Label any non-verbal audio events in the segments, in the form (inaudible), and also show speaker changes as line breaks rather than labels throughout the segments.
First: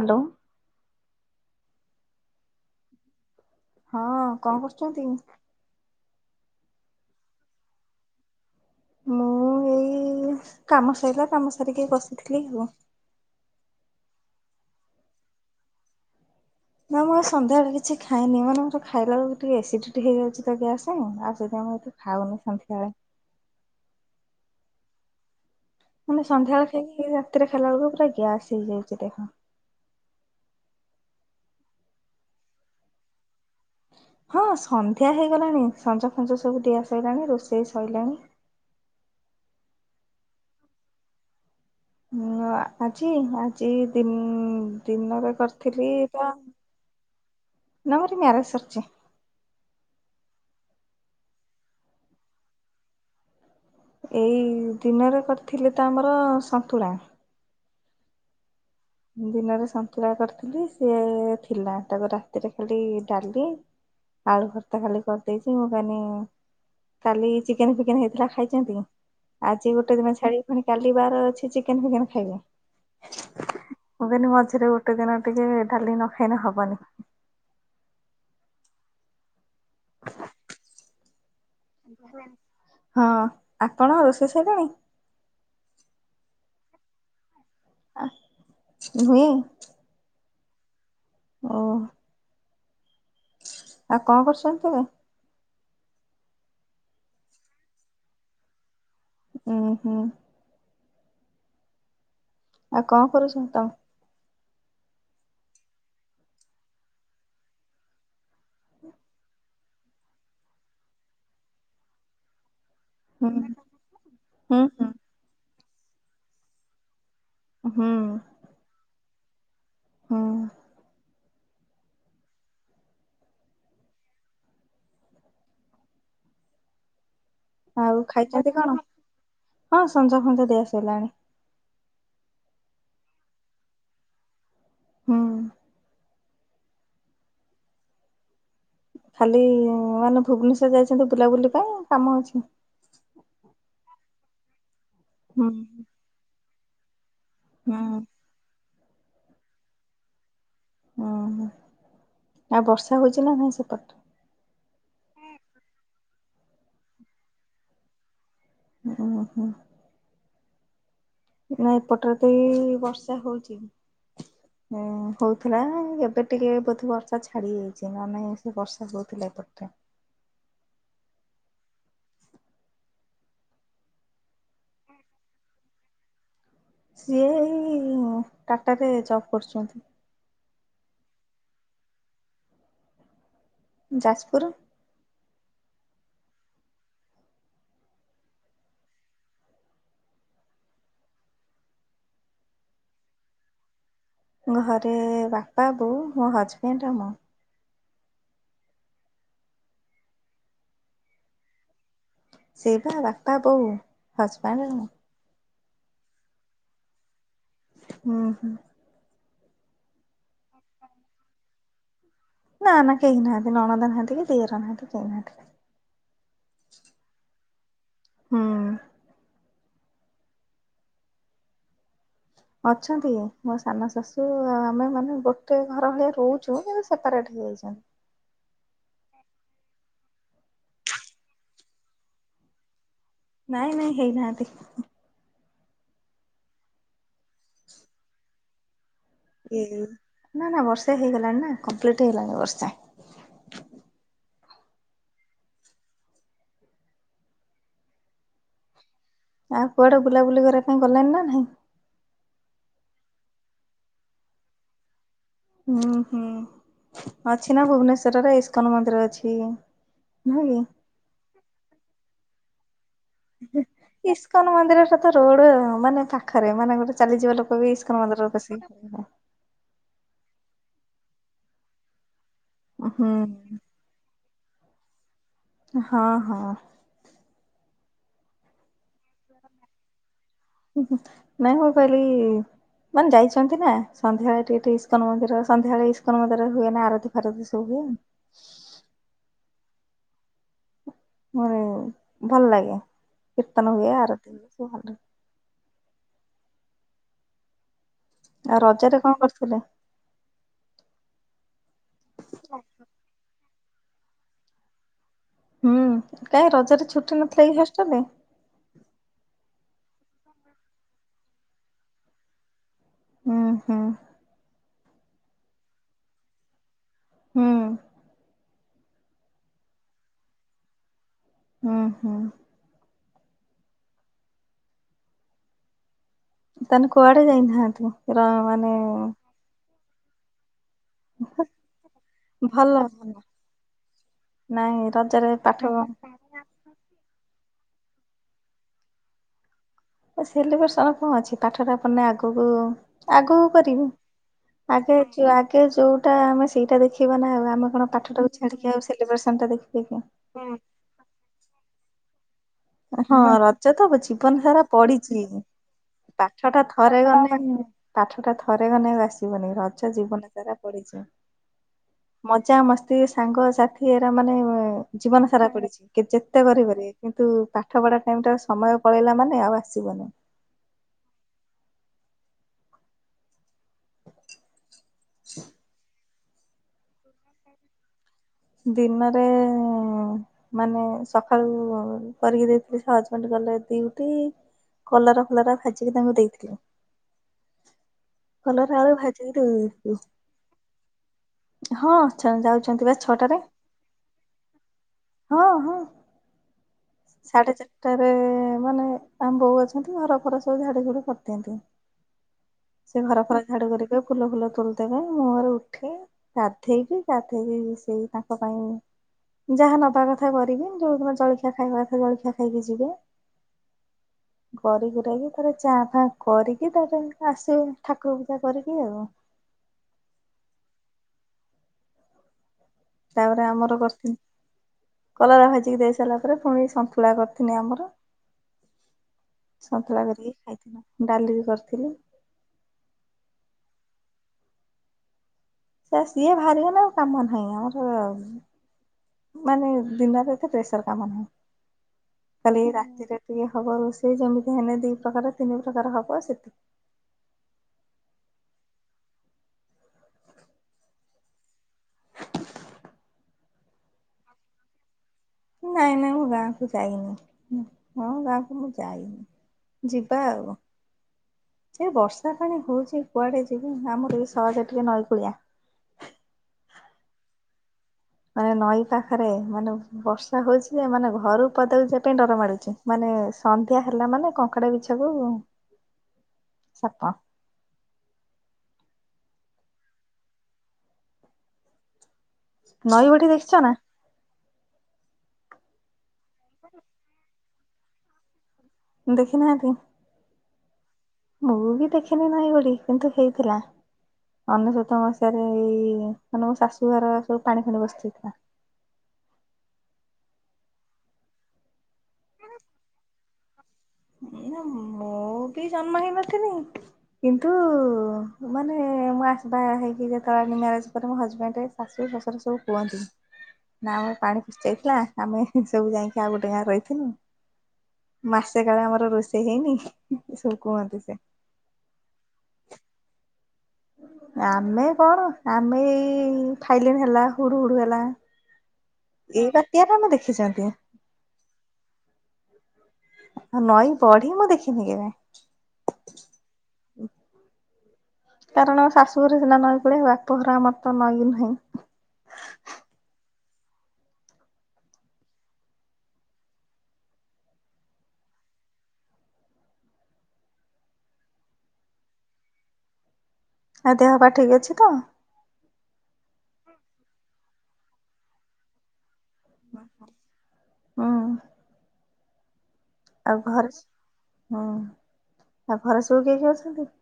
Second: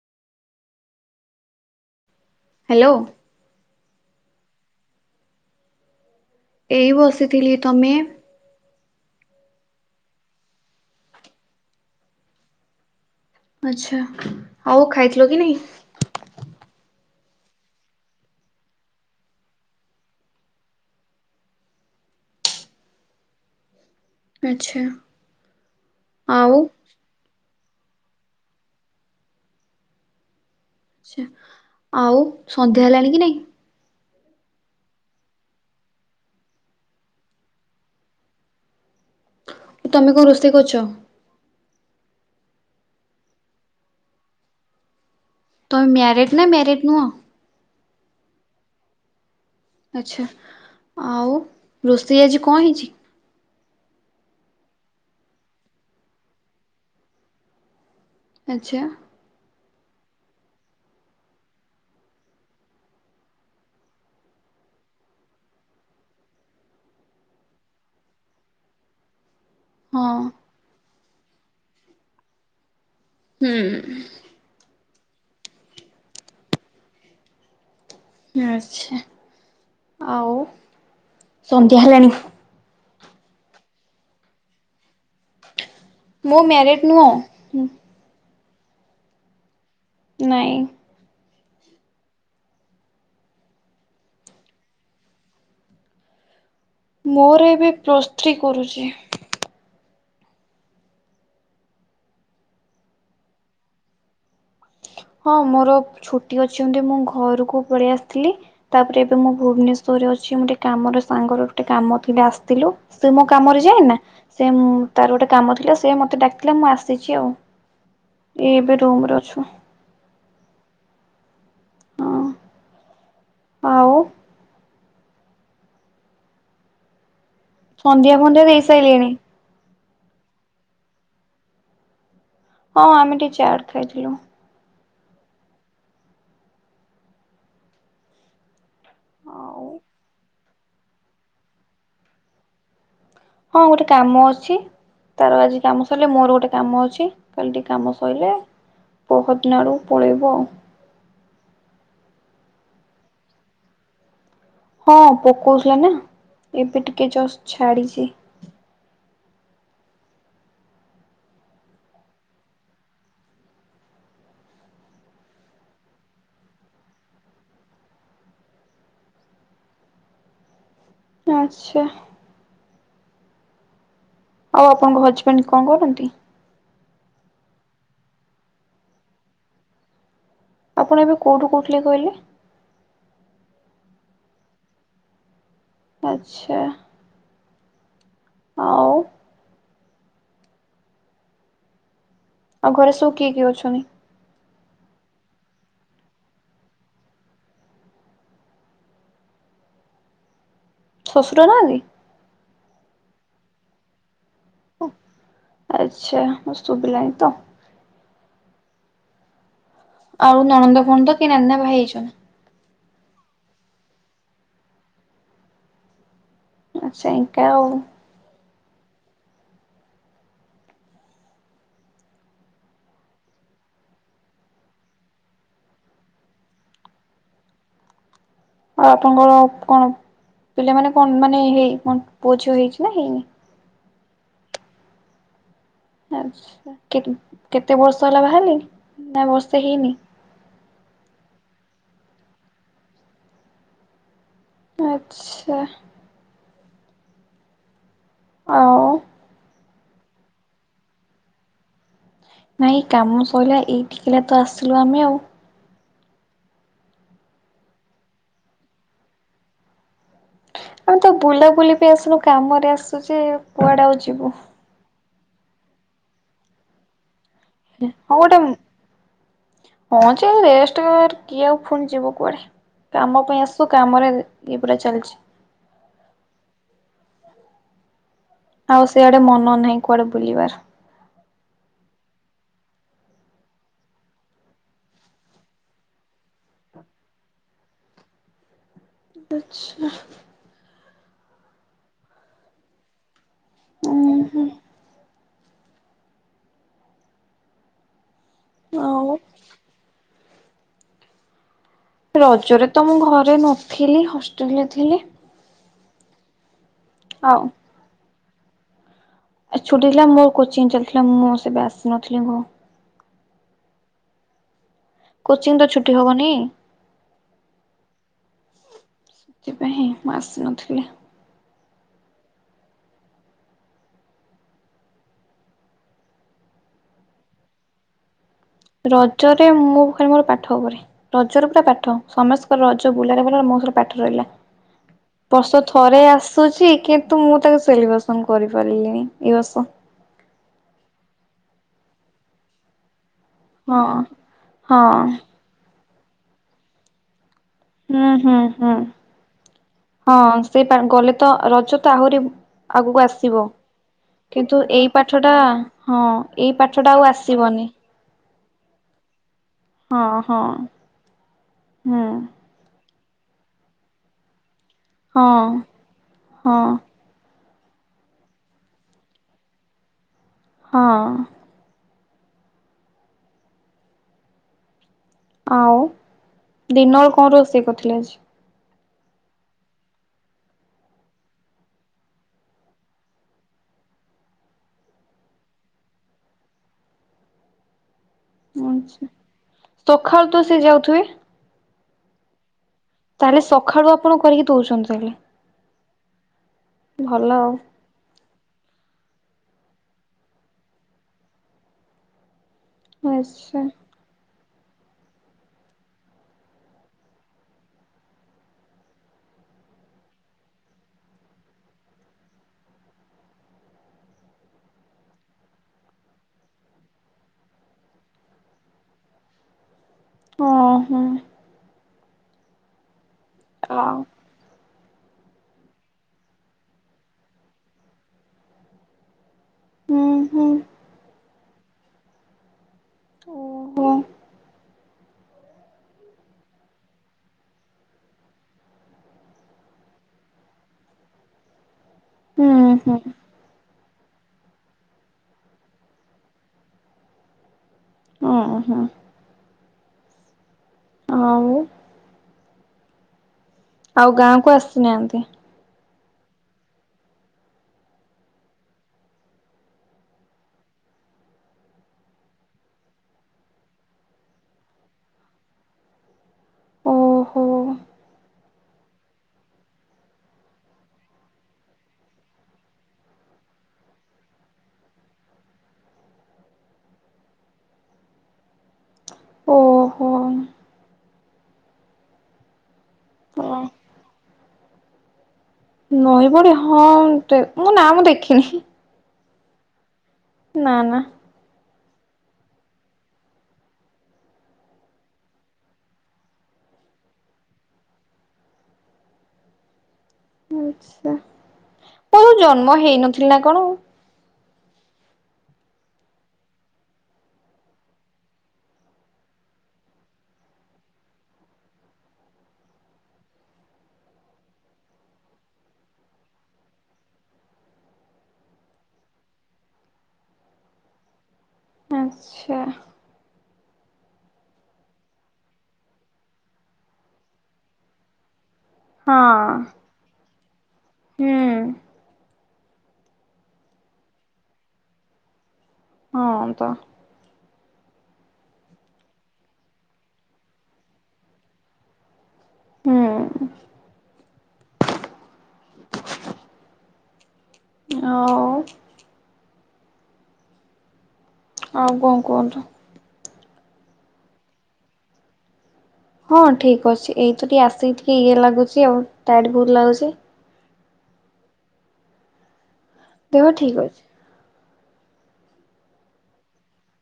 Hello.
Hello.
ହଁ କଣ କରୁଛନ୍ତି?
ଏଇ ବସିଥିଲି ତମେ।
ମୁଁ ଏଇ କାମ ସାଇଲା କାମ ସାରିକି ବସିଥିଲି ଆଉ।
ଆଛା ଆଉ ଖାଇଥିଲ କି ନାଇଁ?
ନା ମୁଁ ସନ୍ଧ୍ୟାବେଳେ କିଛି ଖାଇନି ମାନେ ମୋର ଖାଇଲା ବଳକୁ ଟିକେ ଆସିଡିଟି ହେଇଯାଉଛି ତ ଗ୍ୟାସ ଆ ସେଥି ପାଇଁ ମୁଁ ଏତେ ଖାଉନୁ ସନ୍ଧ୍ୟା ବେଳେ।
ଆଚ୍ଛା।
ମାନେ
ଆଉ
ସନ୍ଧ୍ୟାବେଳେ ଖାଇକି ରାତିରେ ଖାଇଲା ବେଳକୁ ପୁରା ଗ୍ୟାସ୍ ହେଇଯାଇଛି ଦେଖ।
ଆଛା ଆଉ ସନ୍ଧ୍ୟା ହେଲାଣି କି ନାଇଁ?
ହଁ ସନ୍ଧ୍ୟା ହେଇଗଲାଣି ସଞ୍ଜ ଫଞ୍ଜ ସବୁ ଦିଆ ସଇଲାଣି ରୋଷେଇ ସରଲାଣି।
ତମେ କୋଉ ରୋଷେଇ କରୁଛ?
ହଁ ଆଜି ଆଜି ଦି ଦିନରେ କ
ତମେ
ଥିଲି ପା
ମ୍ୟାରେଡ ନା ମ୍ୟାରେଡ ନୁହଁ
ନା ମୋରି ମ୍ୟାରେଜ ସରିଛି।
ଆଚ୍ଛା ଆଉ ରୋଷେଇ ଆଜି କଣ ହେଇଛି?
ଏଇ ଦିନରେ କରିଥିଲି ତ ଆମର ସନ୍ତୁଳା।
ଆଚ୍ଛା।
ଦିନରେ ସନ୍ତୁଳା କରିଥିଲି ସିଏ ଥିଲା ତାକୁ ରାତିରେ ଖାଲି ଡାଲି। ଆଳୁ ଖର୍ତା ଖାଲି କରିଦେଇଛି ମୁଁ କନି କାଲି ଚିକେନ ଫିକେନ ହେଇଥିଲା ଖାଇଛନ୍ତି? ଆଜି ଗୋଟେ ଦିନ
ହଁ
ଛାଡିକି ଫୁଣି କାଲି ବାର ଅଛି ଚିକେନ ଫିକେନ ଖାଇବେ।
ହୁଁ।
ମୁଁ କହିଲି ମଝିରେ ଗୋଟେ ଦିନ ଟିକେ ଡ଼ାଲି ନ ଖାଇଲେ ହବନି।
ଆଛା ଆଉ ସନ୍ଧ୍ୟା ହେଲାଣି?
ହଁ ଆପଣ ରୋଷେଇ ସଇଲାଣି?
ମୁଁ ମ୍ୟାରେଡ ନୁହଁ।
ଆ ନୁହେଁ?
ନାଇଁ।
ଓ। ଆଉ କଣ କରୁଛନ୍ତି ତେବେ?
ମୋର ଏବେ ପ୍ଲସ ଥ୍ରି କରୁଛି।
ଓୁଁ ହୁଁ। ଆଉ କଣ କରୁଛ ତମେ?
ହଁ ମୋର ଛୁଟି ଅଛନ୍ତି ମୁଁ ଘରକୁ ପଳେଇ ଆସିଥିଲି। ତାପରେ ଏବେ ମୁଁ ଭୁବନେଶ୍ଵରରେ ଅଛି ମୁଁ ଟିକେ କାମରେ ସାଙ୍ଗରେ ଗୋଟେ କାମ ଥିଲେ ଆସିଥିଲୁ। ସେ ମୋ
ହୁଁ
କାମରେ ଯାଏନା ସେ
ହୁଁ ହୁଁ
ତାର ଗୋଟେ କାମ ଥିଲା ସିଏ ମତେ ଡାକିଲା ମୁଁ ଆସିଚି ଆଉ।
ହୁଁ।
ଏଇ ଏବେ ରୁମ ରେ ଅଛୁ।
ହୁଁ।
ହଁ ଆଉ।
ଆଉ
ସନ୍ଧ୍ୟା ଫନ୍ଧ୍ୟା
ଖାଇଚନ୍ତି
ଦେଇ
କଣ?
ସାରିଲେଣି
ହଁ ସଞ୍ଜ ଫଞ୍ଜ ଦିଆସଇଲାଣି।
ହଁ ଆମେ ଟିକେ ଚାଟ୍ ଖାଇଥିଲୁ।
ହୁଁ। ଖାଲି
ଆଉ
ମାନେ ଭୁବନେଶ୍ଵର ଯାଇଚନ୍ତି ବୁଲାବୁଲି ପାଇଁ କାମ ଅଛି?
ହଁ ଗୋଟେ କାମ ଅଛି ତାର
ହୁଁ।
ଆଜି କାମ ସଇଲ ମୋର ଗୋଟେ କାମ ଅଛି। କାଲି ଟିକେ କାମ
ହୁଁ
ସଇଲେ ପହଦିନ ଆଡୁକୁ ପଳେଇବୁ ଆଉ।
ଉଁ ହୁଁ ଆଉ ବର୍ଷା ହଉଚି ନା ନାହିଁ ସେପଟ
ହଁ ପକଉଥୁଲା ନା ଏବେ ଟିକେ ଜଷ୍ଟ ଛାଡିଚି।
ଓହୋ। ନା ଏପଟରେ ତ ଏଇ ବର୍ଷା ହଉଚି। ହଁ ହଉଥୁଲା ଏବେ ଟିକେ ବୋଧେ ବର୍ଷା ଛାଡି ଯାଇଚି ନ ନାଇଁ ସେ ବର୍ଷା ହଉଥିଲା ଏପଟରେ।
ଆଛା। ଆଉ ଆପଣଙ୍କ ହଜବେଣ୍ଡ କଣ କରନ୍ତି?
ସିଏ ଏଇ ଟାଟାରେ ଜବ୍ କରୁଚନ୍ତି।
ଆପଣ ଏବେ କୋଉଠୁ କୋହୁଥିଲେ କଇଲେ?
ଯାଜପୁରୁ।
ଆଚ୍ଛା। ଆଉ ଆଉ ଘରେ ସବୁ କିଏ କିଏ ଅଛନ୍ତି?
ଘରେ ବାପା, ବୋଉ ମୋ ହଜବେଣ୍ଡ ଆଉ ମୁଁ।
ଶଶୁର ନାହାନ୍ତି?
ସେ ପା ବାପା ବୋଉ ହଜବେଣ୍ଡ। ମୁଁ
ଆଚ୍ଛା ମତେ ଶୁଭିଲାଣି ତ।
ହୁଁ ହୁଁ।
ଆଉ ନଣନ୍ଦ ଫଣନ୍ଦ କେଇ ନା ନା ଭାଇ ଅଛନ୍ତି?
ନା ନା କେହି ନାହାନ୍ତି ନଣନ୍ଦ ନାହାନ୍ତି କି ଦିଅର ନାହାନ୍ତି କେହି ନାହାନ୍ତି।
ଆଚ୍ଛା ଏଙ୍କା ଆଉ।
ହୁଁ। ଅଛନ୍ତି ମୋ ସାନ ଶାଶୁ ଆମେ ମାନେ ଗୋଟେ ଘର ଭଳିଆ ରହୁଛୁ ମାନେ ସେ ସେପାରେଟ୍ ହେଇଯାଇଚନ୍ତି।
ଆଉ ଆପଣଙ୍କର କଣ ପିଲାମାନେ କଣ ମାନେ ହେଇ କଣ ପୁଅ ଝିଅ ହେଇଚି ନା ହେଇନି?
ନାଇଁ ନାଇଁ ହେଇନାହାନ୍ତି।
ଆଛା କେ-କେତେ ବର୍ଷ ହେଲା ବାହା ହେଲେଣି? ନା ବର୍ଷେ
ଏଇ
ହେଇନି
ନା ନା ବର୍ଷେ ହେଇଗଲାଣି ନା କମ୍ପ୍ଲିଟ ହେଇଗଲଣି ବର୍ଷେ।
ଆଚ୍ଛା। ଆଉ
ଆଉ କୁଆଡେ ବୁଲାବୁଲି କରିବା ପାଇଁ ଗଲେଣି ନା ନାହିଁ?
ନାଇ କାମ ସରିଲା ଏଇଠିକିଲା ତ ଆସିଲୁ ଆମେ ଆଉ।
ହୁଁ ହୁଁ। ଅଛି ନା ଭୁବନେଶ୍ଵରରେ ଇସ୍କନ ମନ୍ଦିର ଅଛି ନୁହଁ କି?
ଆମେ ତ ବୁଲାବୁଲି ପି ଆସୁନୁ କାମରେ ଆସୁଚି କୁଆଡେ ଆଉ ଯିବୁ।
ଇସ୍କନ ମନ୍ଦିରଟା ତ ରୋଡ ମାନେ ପାଖରେ ମାନେ ଗୋଟେ ଚାଲିଯିବା ଲୋ
ହଉ ଗୋଟେ ହଁ ଯେ ରେଷ୍ଟ କିଏ ଆଉ ଫୁଣି ଯିବ କୁଆଡେ? କାମ ପାଇଁ ଆସୁ
ହୁଁ
କାମରେ ଇଏ ପୁରା ଚାଲିଚି।
ହଁ ହଁ।
ଆଉ ସିଆଡେ ମନ ନାହିଁ କୁଆଡେ ବୁଲିବାର।
ନାଇଁ ମୁଁ କହିଲି ମାନେ ଯାଇଚନ୍ତି ନା ସନ୍ଧ୍ୟାବେଳେ ଟିକେ ଟିକେ ଇସ୍କନ ମନ୍ଦିର ସନ୍ଧ୍ୟାବେଳେ ଇସ୍କନ ମନ୍ଦିର ହୁଏ ନା ଆରତୀ ଫାରତୀ ସବୁ ହୁଏ।
ଆଚ୍ଛା।
ମୋର ଭଲ ଲାଗେ କୀର୍ତ୍ତନ ହୁଏ
ଉଁ
ଆରତୀ
ହୁଁ
ସବୁ ଭଲ ଲାଗେ। ଆଉ ରଜ ରେ କଣ କରିଥିଲେ?
ରଜରେ ତ ମୁଁ ଘରେ ନଥିଲି ହଷ୍ଟେଲରେ ଥିଲି।
ହୁଁ କାଇଁ ରଜରେ ଛୁଟି
ଆଉ
ନଥିଲା କି ହଷ୍ଟେଲରେ?
ଛୁଟିଥିଲା ମୋର କୋଚିଂ ଚାଲିଥିଲା ମୁଁ ସେବେ ଆସିନଥିଲି।
ହୁଁ ହୁଁ।
କୋଚିଂ ତ ଛୁଟି ହବନି।
ହୁଁ।
ସେଥିପାଇଁ ହିଁ ମୁଁ ଆସିନଥିଲି।
ହୁଁ ହୁଁ। ତାହେନେ କୁଆଡେ ଯାଇନାହାନ୍ତି ମାନେ
ରଜରେ ମୁଁ ଖାଲି ମୋର ପାଠ ଉପରେ। ରଜରେ ପୁରା ପାଠ ସମସ୍ତଙ୍କର ରଜ ବୁଲାରେ ଭଲ ମୋ ପାଠ ରହିଲା।
ନାଇଁ ରଜରେ ପାଠ
ବର୍ଷ ଥରେ ଆସୁଛି କିନ୍ତୁ ମୁଁ ତାକୁ ସେଲିବ୍ରେସନ କରିପାରିଲିଣିି ଏଇ ବର୍ଷ।
ସେଲିବ୍ରେସନ କଣ ଅଛି ପାଠଟା ପଢେ ଆଗକୁ
ହଁ
ଆଗକୁ
ହଁ
ଆଗ ଆଗେ ଯୋଉଟା ଆମେ ସେଇଟା ଦେଖିବା ନା ଆଉ ଆମ ଆପଣ
ହୁଁ
ପାଠଟାକୁ
ହୁଁ ହୁଁ
ଛାଡିକି ଆଉ ସେଲି ବ୍ରେସନ ଟାକୁ ଦେଖିବେ
ହଁ
କି?
ସେ ଗଲେ ତ ରଜ ତ ଆହୁରି ଆଗକୁ
ହଁ
ଆସିବ।
ରଜ ତ ଜୀବନ
କିନ୍ତୁ
ସାରା
ଏଇ
ପଡିିଚି
ପାଠଟା ହଁ
ପାଠ
ଏଇ
ଟା
ପାଠଟା
ଥରେ
ଆଉ
ଗଲେ
ଆସିବନି।
ପାଠ ଟା ଥରେ ଗଲେ ଆଉ ଆସିବନି ରଜ
ହଁ
ଜୀବନ
ହଁ
ସାରା ପଡିଚି ମ
ହୁଁ
ମଜାମସ୍ତି ସାଙ୍ଗସଥିୀ ଏରା ମାନେ
ହଁ
ଜୀବନ ସାରା ପଡିଚି ଯେତେ
ହଁ
କରି ପାରିବେ। କିନ୍ତୁ ପାଠ ପଢା ଟାଇମ ଟା ସମୟ ପଳେଇଲା ମାନେ ଆଉ ଆସିବନି‌।
ହଁ। ଆଉ ଦିନରୁ କଣ ରୋଷେଇ କରିଥିଲେ ଆଜି।
ଦିନରେ ମାନେ ସକାଳୁ କରିକି ଦେଇଥିଲି ଜେ ହଜବେଣ୍ଡ ଗଲେ ଡିଉଟି କଲରା ଫଲରା ଭାଜିକି ତାଙ୍କୁ ଦେଇଥିଲୁ। ଭଲରେ ଆଳୁ
ଆଜି?
ଭାଜିକି ଦେଇ ଦେଇଚି।
ସକାଳୁ ତ ସେ ଯାଉଥିବେ?
ହଁ ଯାଉଛନ୍ତି ବା। ଛଅଟାରେ
ତାହେଲେ ସଖାଳୁ ଆପଣ କରିକି ଦଉଚନ୍ତି ତାହେଲେ।
ହଁ ହଁ।
ଭଲ ଆଉ।
ସାଢ଼େ ଚାରିଟାରେ ମାନେ ଆମ ବୋଉ ଅଛନ୍ତି ଘର ଫର ସବୁ ଝାଡୁ ଝୁଡା କରିଦିଅନ୍ତି। ସେ ଘର ଫର
ଆଚ୍ଛା
ଝାଡୁ କରିକି ଫୁଲ ଫୁଲ ତୋଳି ଦେବେ ମୁଁ ର ଉଠେ। ଗାଧେଇକି ଗାଧେଇକି ସେଇ ତାଙ୍କ ପାଇଁ ଯାହା ନବା କଥା କରିବି ଯୋଉଦିନ ଜଳଖିଆ ଖାଇବା କଥା ଜଳଖିଆ ଖାଇକି ଯିବେ। କରି କୁରାକି ତାପରେ ଚା ଫା କରିକି ତାପରେ ଆସିବି ଠାକୁର ପୂଜା କରିକି ଆଉ।
ଓ ହୋ।
ତାପରେ ଆମର
ଆଉ
କରିିଥିଲି କଲରା ଭାଜିକି ଦେଇ ସାରିଲା ପରେ ପୁଣି ସନ୍ତୁଳା କରିିଥିଲି ଆମର। ସନ୍ତଳା
ହୁଁ
କରିକି
ହୁଁ।
ଖାଇଥିଲୁ ଡାଲି ବି କରିଥିଲି।
ଓହୋ।
ସେ ସିଏ ବାହାରିଗଲେ ଆଉ କାମ ନାହିଁ ଆମର ସି ମାନେ ଦିନରେ ଏତେ ପ୍ରେସର କାମ ନୁହୁଁ।
ହୁଁ
ଖାଲି
ହୁଁ
ରାତିରେ ଟିକେ ହବ ରୋଷେଇ ଯେମିତି ହେଲେ ଦୁଇ ପ୍ରକାର ତିନି ପ୍ରକାର ହବ ସେଥିେ
ଓ-ହୁଁ। ଆଉ ଆଉ ଗାଁ କୁ ଆସିନାହାନ୍ତି?
ନାଇଁ ନାଇଁ ମୁଁ ଗାଁକୁ ଯାଇନି ହଁ ଗାଁ କୁ ମୁଁ ଯାଇନି। ଯିବା ଆଉ। ଯୋଉ ବର୍ଷା ପାଣି ହଉଚି କୁଆଡ଼େ ଯିବି ଆମର ବି ସହଜ ଟିକେ ନଈକୂଳିଆ।
ଓ ହୋ।
ମାନେ ନଈ ପାଖରେ ମାନେ ବର୍ଷା ହଉଛି ମାନେ ଘରୁ ପଦାକୁ ଯିବା ପାଇଁ ଡ଼ର ମାଡୁଚି ମାନେ ସନ୍ଧ୍ୟା ହେଲା ମାନେ କଙ୍କଡ଼ା ବିଛା ସବୁ ସାପ
ଓ ହୋ।
ନଈ ବଢ଼ି
ଅ
ଦେଖିଛ ନା?
ନଈବଢ଼ି ହଁ (unintelligible) ନା ମୁଁ ଦେଖିନି।
ଦେଖି ନାହାନ୍ତି?
ନା ନା।
ମୁଁ ବି ଦେଖିନି ନଇବଢ଼ି କିନ୍ତୁ ହେଇଥିଲା। ଅନେଶତ ମସିହା ରେ ଏଇ ମାନେ ମୋ ଶାଶୁ ଘରେ ସବୁ ପାଣି ଫାଣି ପଶିଯାଇଥିଲା।
ଆଚ୍ଛା ମୁଁ ଜନ୍ମ ହେଇନଥିଲି ନା କଣ?
ମୁଁ ବି ଜନ୍ମ ହେଇନଥିଲି। କିନ୍ତୁ ମାନେ ମୁଁ (unintelligible) ଯେତେବେଳେ ମ୍ୟାରେଜ୍ ପରେ ମୋ ହଜବେଣ୍ଟେ ଶାଶୁ, ଶଶୁର ସବୁ (unintelligible) ନାଁ ଆମର ପାଣି ପଶି ଯାଇଥିଲା ଆମେ ସବୁ ଯାଇକି ଆଉ ଗୋଟେ ଗାଁରେ ରହିଥିନୁ। ମାସେ କାଳେ ଆମର ରୋଷେଇ ହେଇନି ହୁଁ ହୁଁ ସବୁ କୁହନ୍ତି ସେ।
ଆଚ୍ଛା।
ଆମେ କଣ ଆମେ ଏଇ ଫାଇଲିନ୍ ହେଲା ହୁଡ଼ୁ ହୁଡୁ ହେଲା
ହଁ।
(unintelligible) ଦେଖିଛନ୍ତି।
ହୁଁ।
ଆଉ ନଈ ବଢ଼ି ମୁଁ ଦେଖିନି କେବେ।
ହଁ ତ।
କାରଣ ଶାଶୁଘରେ ସିନା ନଈ କୂଳିଆ ବାପଘର ଆମର ତ ନଈ ନାହିଁ।
ହୁଁ। ଆଉ ଆଉ କଣ କୁହନ୍ତୁ?
ଆଉ ଦେହ ପା ଠିକ୍ ଅଛି ତ?
ହଁ ଠିକ୍ ଅଛି ଏଇ ତ ଟିକେ ଆସିକି ଇଏ ଲାଗୁଛି ଆଉ ଟାଏଡ୍ ବୋହୁତ୍ ଲାଗୁଛି‌।
ହଁ। ଆଉ
ଦେହ
ଘରେ
ଠିକ୍ ଅଛି।
ହୁଁ ଆଉ ଘରେ ସବୁ କିଏ କିଏ ଅଛନ୍ତି?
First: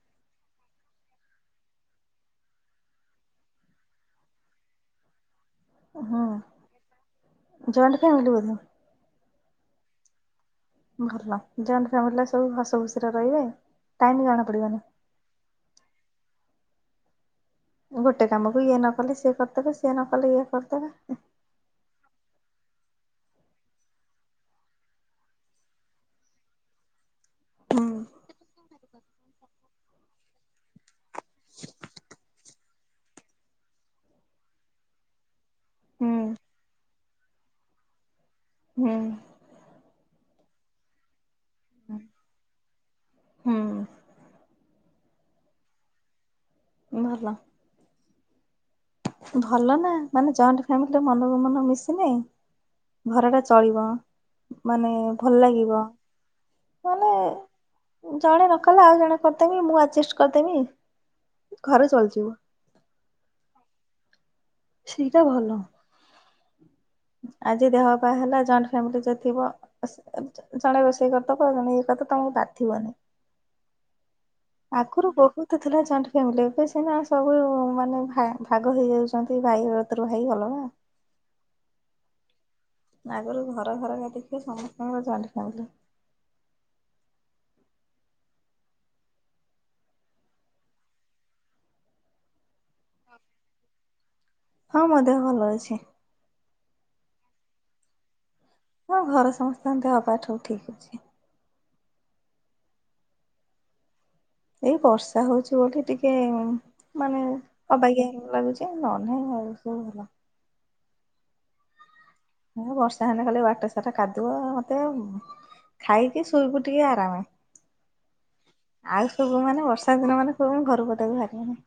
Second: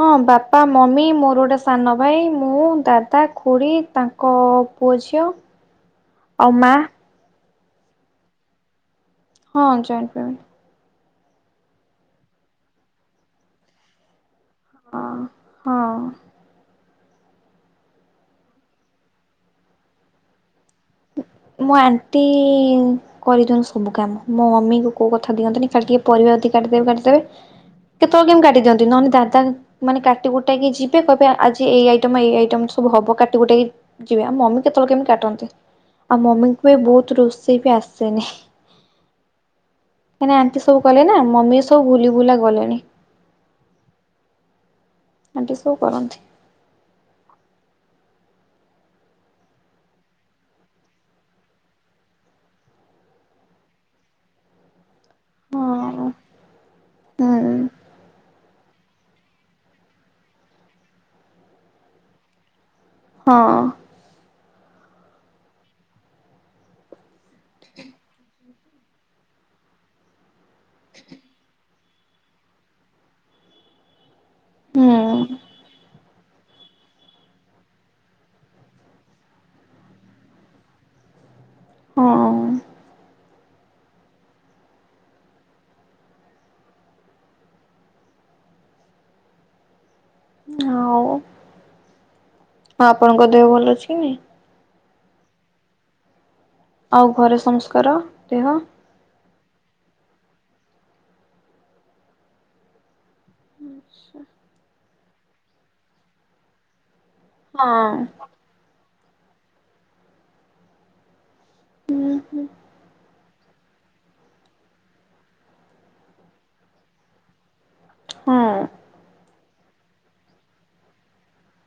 ହଁ ବାପା, ମମି ମୋର ଗୋଟେ ସାନ ଭାଇ, ମୁଁ, ଦାଦା, ଖୁଡ଼ୀ, ତାଙ୍କ ପୁଅ, ଝିଅ ଆଉ ମା
ହୁଁ ଜଏଣ୍ଟ୍ ଫ୍ୟାମିଲି ବୋଧେ?
ହଁ ଜଏଣ୍ଟ୍ ଫ୍ୟାମିଲି।
ଭଲ ଜଏଣ୍ଟ୍ ଫ୍ୟାମିଲି ରେ ସବୁ ହସ ଖୁସିରେ ରହିବେ ଟାଇମ୍ ଜଣା ପଡ଼ିବନି।
ହଁ ହଁ।
ଗୋଟେ କାମକୁ ଇଏ ନ କଲେ ସିଏ କରିଦେବେ ସିଏ ନ କଲେ ଇଏ କରିଦେବେ।
ମୋ ଆଣ୍ଟି କରିଦିଅନ୍ତି ସବୁ କାମ ମୋ ମମି ଙ୍କୁ କୋଉ କଥା ଦିଅନ୍ତିନି ଖାଲି ଟିକେ ପରିବା ଯଦି କାଟିଦେବେ କାଟିଦେବେ।
ହୁଁ
କେତେବେଳେ କେମିତି କାଟିଦିଅନ୍ତି ନହେଲେ ଦାଦା ମାନେ କାଟିକୁଟାକି ଯିବେ କହିବେ ଆଜି ଏଇ ଆଇଟମ୍ ଏଇ ଆଇଟମ୍ ସବୁ ହବ କାଟିକୁଟାକି ଯିବେ ଆଉ ମମି କେତେବେଳେ କେମିତି କାଟନ୍ତି।
ହୁଁ
ଆଉ ମମି ଙ୍କୁ ବି ବହୁତ୍ ରୋଷେଇ ବି ଆସେନି।
ହୁଁ।
କାଇଁନା ଆଣ୍ଟି ସବୁ କଲେ ନା ମମି ସବୁ‌ ଭୁଲି ଭୁଲା ଗଲେଣି।
ହୁଁ
ଆଣ୍ଟି ସବୁ କରନ୍ତି।
ଭଲ। ଭଲ ନା ମାନେ ଜଏଣ୍ଟ ଫ୍ୟାମିଲିର ମନକୁ ମନ ମିଶିଲେ ଘରଟା ଚଳିବ ମାନେ ଭଲ ଲାଗିବ
ହଁ
ମାନେ
ହୁଁ
ଜଣେ ନ କଲେ ଆଉ ଜଣେ କରିଦେମି ମୁଁ ଆଜେଷ୍ଟ କରିଦେମି ଘରେ ଚଳଯିବ।
ହଁ।
ସେଇଟା ଭଲ। ଆଜି ଦେହ ବା ହେଲା ଜଏଣ୍ଟ ଫ୍ୟାମିଲି ଯ ଥିବ ଜଣେ ରୋଷେଇ କରିଥା କହ ଜଣେ ଏଇ କଥା ତମକୁ ଡାଥିବନି। ଆଗରୁ
ହୁଁ
ବହୁତ ଥିଲା ଜ ଫ୍ୟାମିଲିରେ ବି ସିନା ସବୁ ମାନେ ଭା ଭାଗ ହେଇଯାଉଛନ୍ତି ଭାଇ କତିରୁ ଭାଇ ଅଲଗା
ହୁଁ।
ଆଗରୁ ଘର ଘର କା ଦେଖେ ସମସ୍ତଙ୍କର ଚାଲିିଥାନ୍ତି
ଆଉ ଆପଣଙ୍କ ଦେହ ଭଲ ଅଛି?
ହଁ ମୋ ଦେହ ଭଲ ଅଛି।
ଆଉ ଘରେ ସମସ୍ତିଙ୍କର ଦେହ?
ହଁ ଘରେ ସମସ୍ତଙ୍କ ଦେହପାହା ଠିକ୍ ଅଛି।
ଆଚ୍ଛା।
ବର୍ଷା ହଉଛି ବୋଲି ଟିକେ ମାନେ ଅବାଗିଆ ଲାଗୁଛି। ସେ ନ ନହିଁ ଭ ସ ହେଲା (inaudible)
ହୁଁ ହୁଁ।
ବର୍ଷା ହେଲେ କାଲି ବାଟ ସାରା କାଦୁଅ ମତେ ଆଉ ଖାଇକି ଶୋଇବୁ ଟିକେ ଆରାମ।
ହଁ।
ଆଉ ସବୁ ମାନେ ବର୍ଷା ଦିନ ମାନେ ସବୁେ ଘର କଦକୁ ବାହାରିବେନି।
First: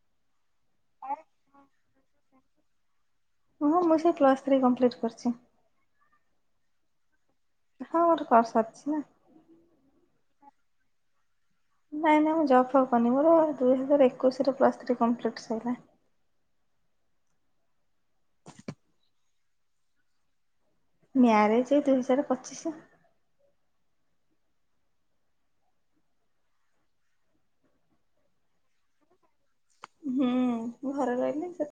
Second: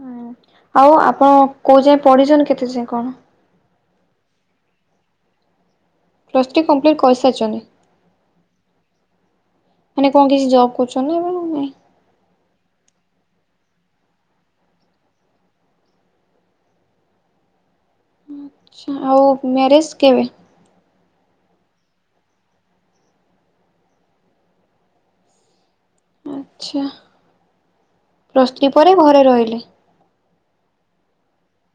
ହୁଁ ଆଉ ଆପଣ କୋଉ ଯାଏଁ ପଡିଛ କେତେ ଯାଏ କଣ?
ହଁ ମୁଁ ସେ କ୍ଲସ୍ ଥ୍ରୀ କମ୍ପ୍ଲିଟ୍ କରିଛି।
ପ୍ଲସ୍ଟି କମ୍ପ୍ଲିଟ୍ କରିସାରିଛନ୍ତିି।
ହଁ ଗୋଟେ କରିସାରିଛି ନା।
ମାନେ କଣ କିଛି ଜବ୍ କରୁଛନ୍ତି ଏ ନାଇଁ?
ନାଇଁ ନାଇଁ ମୁଁ ଜବ୍ ହେବନି ମୋର ଦୁଇହଜାର ଏକୋଇଶରେ ପ୍ଲସ୍ ଥ୍ରୀ କମ୍ପ୍ଲିଟ୍ ସରିଲା।
ଆଚ୍ଛା ଆଉ ମ୍ୟାରେଜ୍ କେବେ?
ମ୍ୟାରେଜ ଏ ଦୁଇ ହଜାର ପଚିଶ।
ଆଚ୍ଛା ପ୍ରସ୍ତ୍ରୀ ପରେ ଘରେ ରହିଲି
ହୁଁ ଘରେ ରହିଲି ସେ